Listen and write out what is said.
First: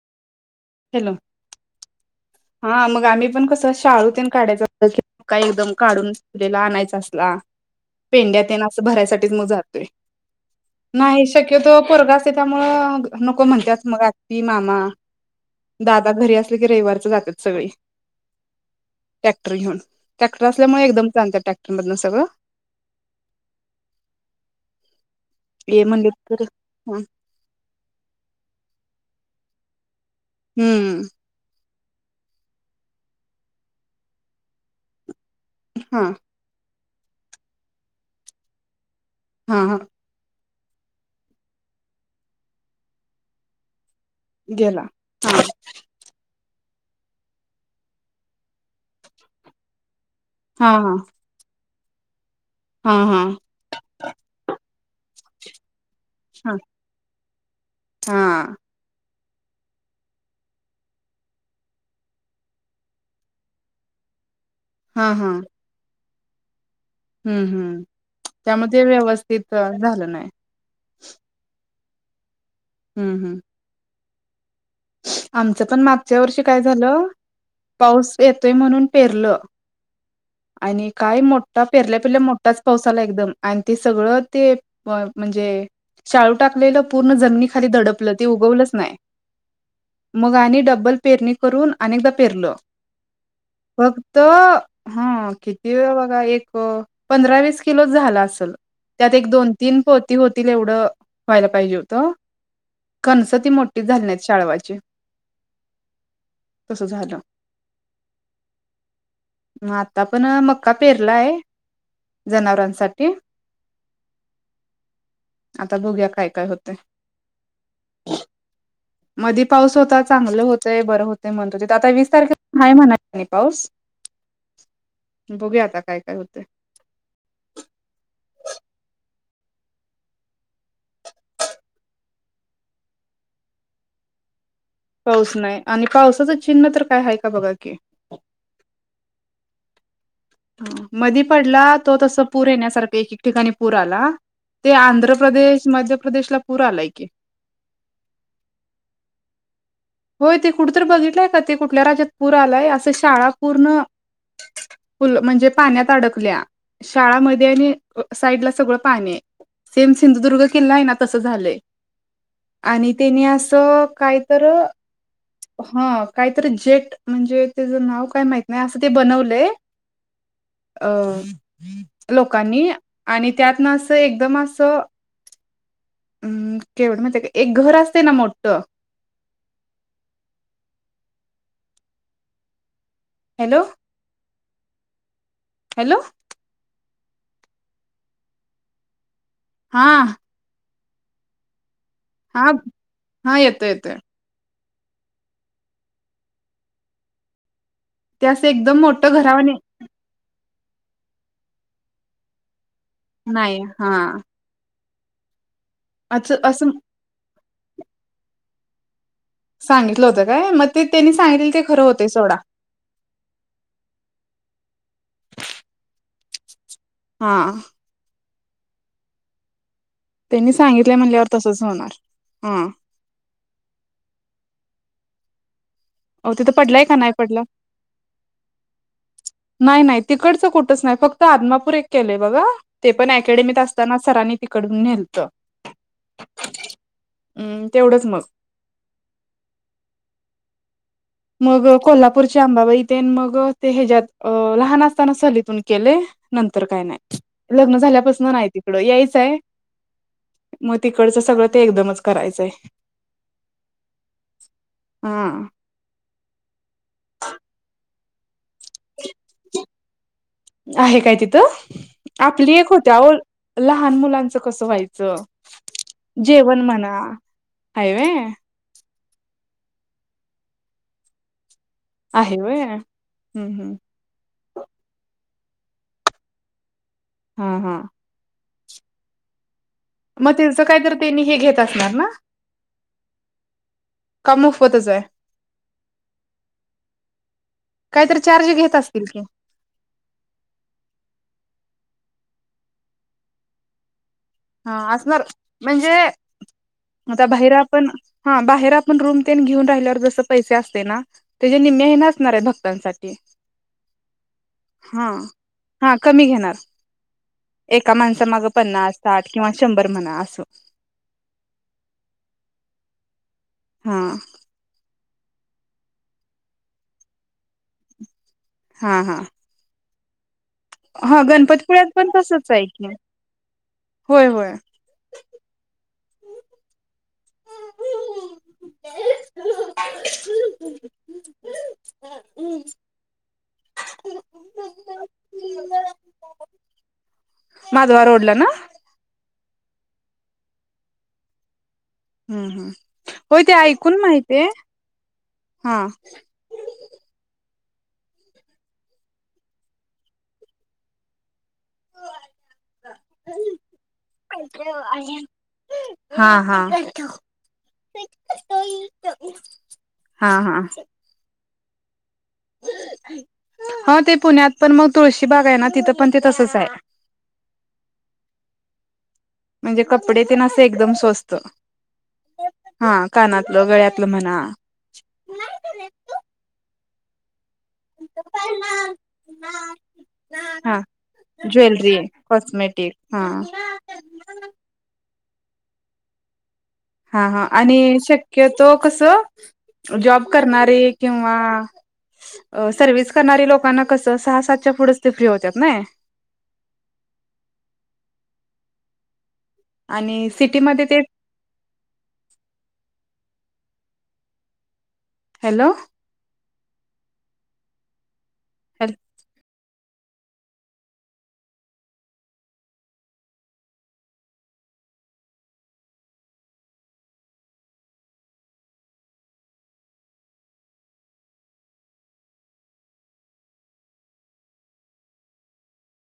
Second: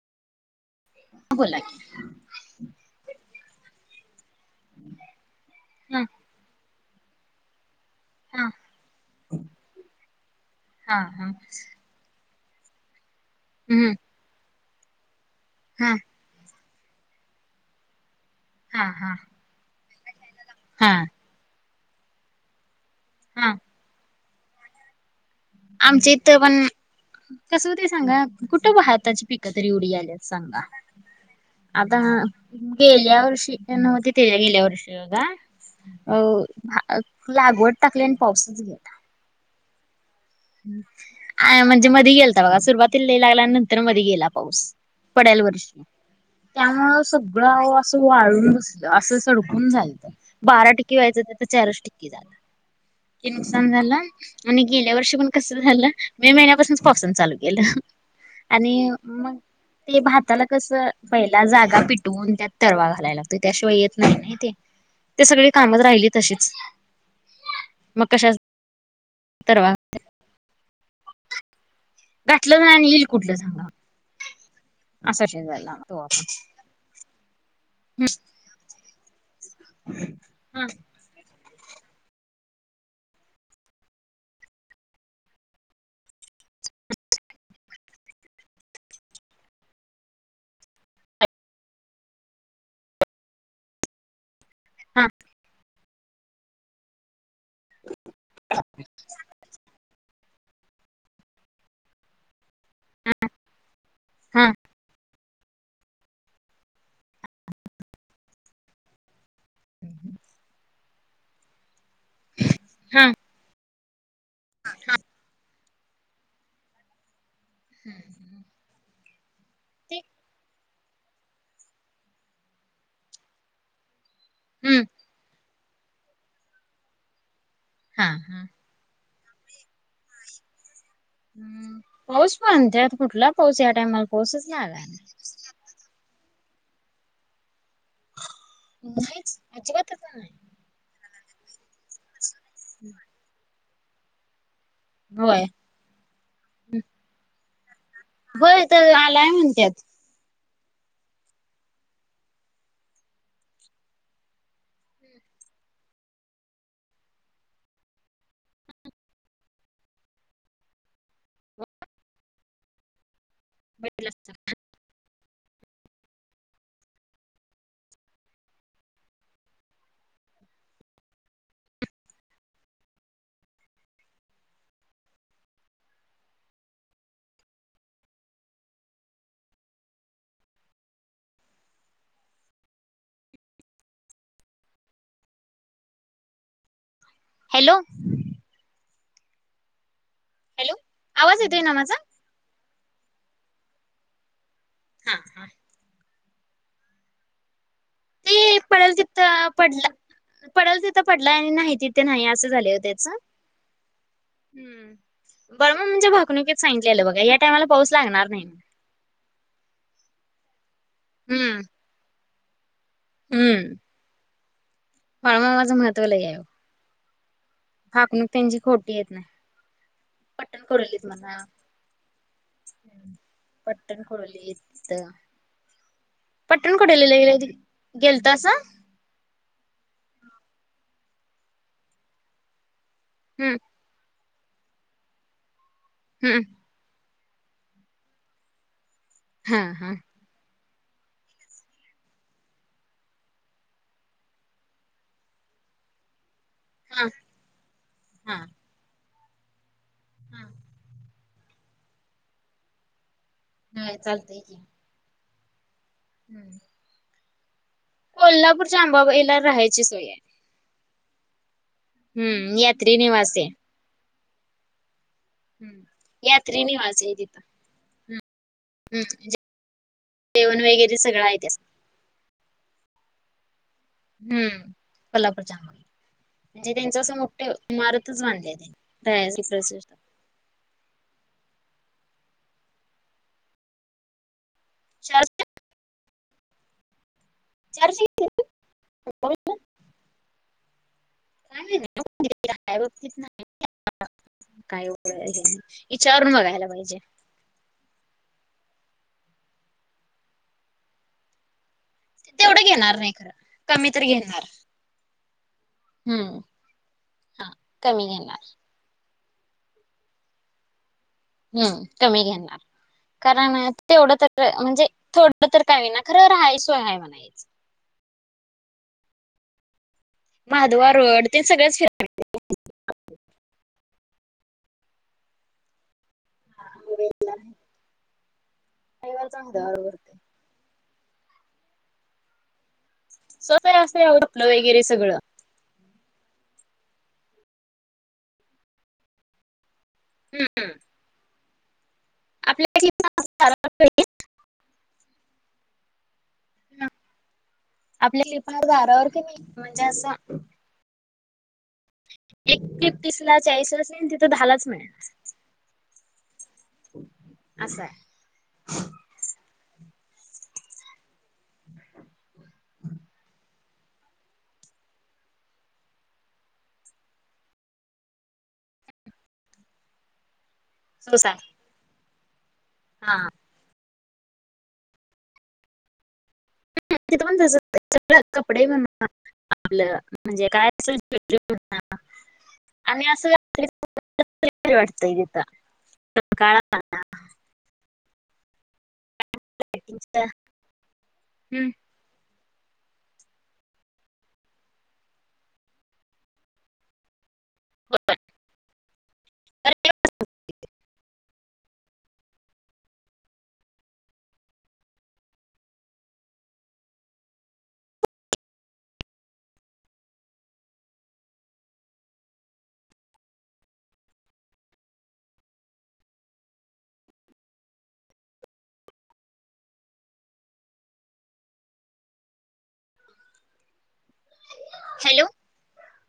Hello बोला की हा मग आम्ही पण कसं शाळू तेन काढायच त का एकदम हा काढून चलेला आणायचा असला. पेंड्या हा तेन असं भरायसाठीच मग जातोय हा नाही हा शक्यतो. पोरगं असतंय त्यामुळं नको म्हणत्यात हम्म मग आत्ती मामा. हा दादा घरी असले की रविवारच जातात सगळी हा हा ट्रॅक्टर घेऊन. ट्रॅक्टर असल्यामुळे हा एकदम आणता टॅक्टरमधन सगळ. हा ये आमच्या म्हणलीत इथ तर पण हं कस होत सांगा. कुठ बी हाताची पिक तरी ऐवडी यायल्या. सांगा हम्म आता गेल्या वर्षी नव्हती ते गेल्या वर्षी बघा. हा अ लागवड टाकली आणि पाऊसच गेला. हा हा आ म्हणजे मधी गेलता बघा. सुरुवातीला लई लागला अन नंतर मधी गेला. पाऊस गेला पडाले वर्षी त्यामुळ सगळ अहो अस वाळून, अस सडकून झालत. हा बारा हा टिक्की व्हायच, तर चारच टिक्की झाल. हा हा झाल, आणि गेल्या वर्षी पण कस झाल मे हा हा महिन्यापासून पाऊसान चालू केल. हा आणि मग ते भाताला कस पहिला जागा पिटवून त्यात तरवा घालायला लागतोय. त्याशिवाय येत नाही नाही ते. हा ते हा सगळी कामच राहिली तशीच. हम्म हम्म, मग कशा त्यामध्ये व्यवस्थित तरवा झाल नाही. घातल ना आणि येईल कुठल सांगा. असं आमच शिजायला पण तो मागच्या आपण वर्षी काय झाल पाऊस येतोय म्हणून पेरल. आणि काय मोठा, पेरल्या पेरल्या मोठाच पाऊस आला एकदम. आणि ते सगळ ते म्हणजे शाळू टाकलेल पूर्ण जमिनी खाली धडपल. ते उगवलच नाही. मग आनी डब्बल पेरणी करून अनेकदा पेरल. फक्त हा किती वेळ बघा, एक पंधरा, वीस किलोच झाल असल. त्यात एक दोन तीन पोती होतील एवढ व्हायला पाहिजे हो त. कणस ती मोठी झाली नाहीत हा शाळवाची. म्हणजे तस झाल. आता पण मक्का पेरलाय. जनावरांसाठी हा [unintelligible] आता बघुया काय काय होत. हम्म हम्म मधी पाऊस होता. चांगल होतय बर होतय म्हणत होते. ते आता वीस तारखेला म्हण पाऊस. हम्म बघुया आता काय काय होतय. हा हा हम्म, पाऊस पण त्यात कुठला पाऊस. या टाइमाला पाऊसच नाही आला. आणि पाऊस नाही. आणि पावसाच चिन्ह तर काय आहे का बघा की. नाहीच, अजिबातच नाही. मधी पडला तो तस पूर येण्यासारखा, एक एक ठिकाणी पूर आला. ते आंध्र होय प्रदेश, मध्य प्रदेशला पूर आलाय की. ब तर आलाय म्हणत्यात. होय ते कुठ तर बघितलय का? ते कुठल्या राज्यात पूर आलाय. अस शाळा पूर्ण फुल, म्हणजे पाण्यात अडकल्या. शाळामध्ये आणि साईडला सगळ पाणी आहे. सेम सिंधुदुर्ग किल्ला आहे ना तसं झालंय. आणि त्यानी असं भेटलासा कायतर, हा कायतरी जेट म्हणजे त्याचं नाव काय माहत नाही असं ते बनवलंय. अं लोकांनी आणि त्यातन असं एकदम असं हम्म केवढ माहितीय काय एक घर असतयना मोठं, हॅलो! हॅलो! हॅलो! हा हॅलो आवाज येतोय ना माझा? हा हा येतोय येतोय. हां हां ते असं एकदम पडल मोठं तिथं घरावानी पडलं, पडल तिथं पडला आणि नाही तिथे नाही असं झालय ओ त्याचं. नाही हां हम बाळू मामांच्या भाकणुकेत असं सांगितलेलं बघा या टायमाला पाऊस लागणार नाही. सांगितलं होतं काय म ते त्यांनी सांगितलेल हम्म ते खरं होतं सोडा. हम्म बाळूमामाचं महत्व लई. हां भाकणूक त्यांची खोटी येत नाही. त्यांनी पट्टण सांगितलय म्हणल्यावर तसंच होणार. हम्म पट्टणकडोलीत तिथं. तिथं पडलाय का नाही पडला पट्टणकडोलीला गेलतासा. नाही नाही तिकडच कुठच नाही फक्त आदमापूर एक केलंय बघा ते पण हम्म अकॅडमीत असताना. असताना सरांनी तिकडून नेलतं. हम्म हम्म तेवढंच मग हां मग कोल्हापूरची अंबाबाईतेन मग ते हच्यात लहान असताना सहलीतून केलेयं. नंतर काय हा नाही. लग्न झाल्यापासन हा नाही. कड यायचंय म तिकडचं सगळं ते एकदमच करायचंय. ह चालतंय की. हां [inaudible] [inaudible] कोल्हापूरच्या आंबाबाईला राहायची सोय हाय. आहे काय तिथं, आपली हम्म एक यात्री होत्या ओ ल निवास आहे. लहा लहान मुलांच कसं व्हायचं, हम्म. जेवण यात्री म्हणा निवास आहे तिथं. हाय व्हय‌. जेवण वगैरे सगळं आहे, त्या आहे व्हय हम्म हम्म हम्म कोल्हापूरच्या अंबाबाईला म्हणजे त्यांच अस हा हा मोठीइमारत, [inaudible] म त्याचं कायतरी त्यांनी हे घेत असणार ना? का मोफतच आहे? चारशे चारशे काहीतरी किती चार्ज घेत असतील की? अंबाबाई? [unintelligible] हा असणार [unintelligible] म्हणजे ईचारून बघायला पाहिजे. बाहेर आपण, हा. बाहेर आपण रूम तेन घेऊन राहिल्यावर जस पैसे असतय ना? त्याच्या निम्म्या ह्यान अस- -णाऱ्या तेवढं घेणार नाही भक्तांसाठी. खरं कमी तर घेणार हा. हा. कमी हम्म घेणार. हा एका कमी माणसा घेणार. माग पन्नास. साठ किंवा शंभर म्हणा अस. हम्म. कमी घेणार. कारण हा तेवढं तर- म्हणजे थोडं तर का होईना खरं राहाय सोय हाय म्हणायच. हां. हां. महादवा हा. रोड ते सगळंच गणपतीपुळ्याला पण तसच आहे की. होय होय. [inaudible] [inaudible] [unintelligible] आतलं वगैरे सगळं. माधवा रोडला ना? हम्म हम्म. हम्. हम. होय ते ऐकून माहितीए. हा. आपल्या [unintelligible] दारावर की नाही म्हणजे असा - [inaudible] एक क्लिप तीसला चाळीसला असली आणि तिथं दहालाच मिळेल हा. हा. असं आहे हा. हा. हं. ते पुण्यात पण मग तुळशी बाग आहे ना? तिथं पण ते तसंच आहे. म्हणजे कपडे ते न असं एकदम सोसा स्वस्त. हा. कानातलं गळ्यातलं म्हणा- तिथ पण [unintelligible] कपडे- आपलं म्हणजे काय हा असेल ज्वेलरी [unintelligible] कॉस्मेटिक. आणि असं हां. [unintelligible] हा. हा. आणि शक्यतो कस? जॉब करणारे किंवा- अ सर्व्हिस करणाऱ्या लोकांना कसं? सहा सातच्या फुढच ते फ्री होत्यात ना? आणि सिटीमध्ये ते- हॅलो. Hello - hello.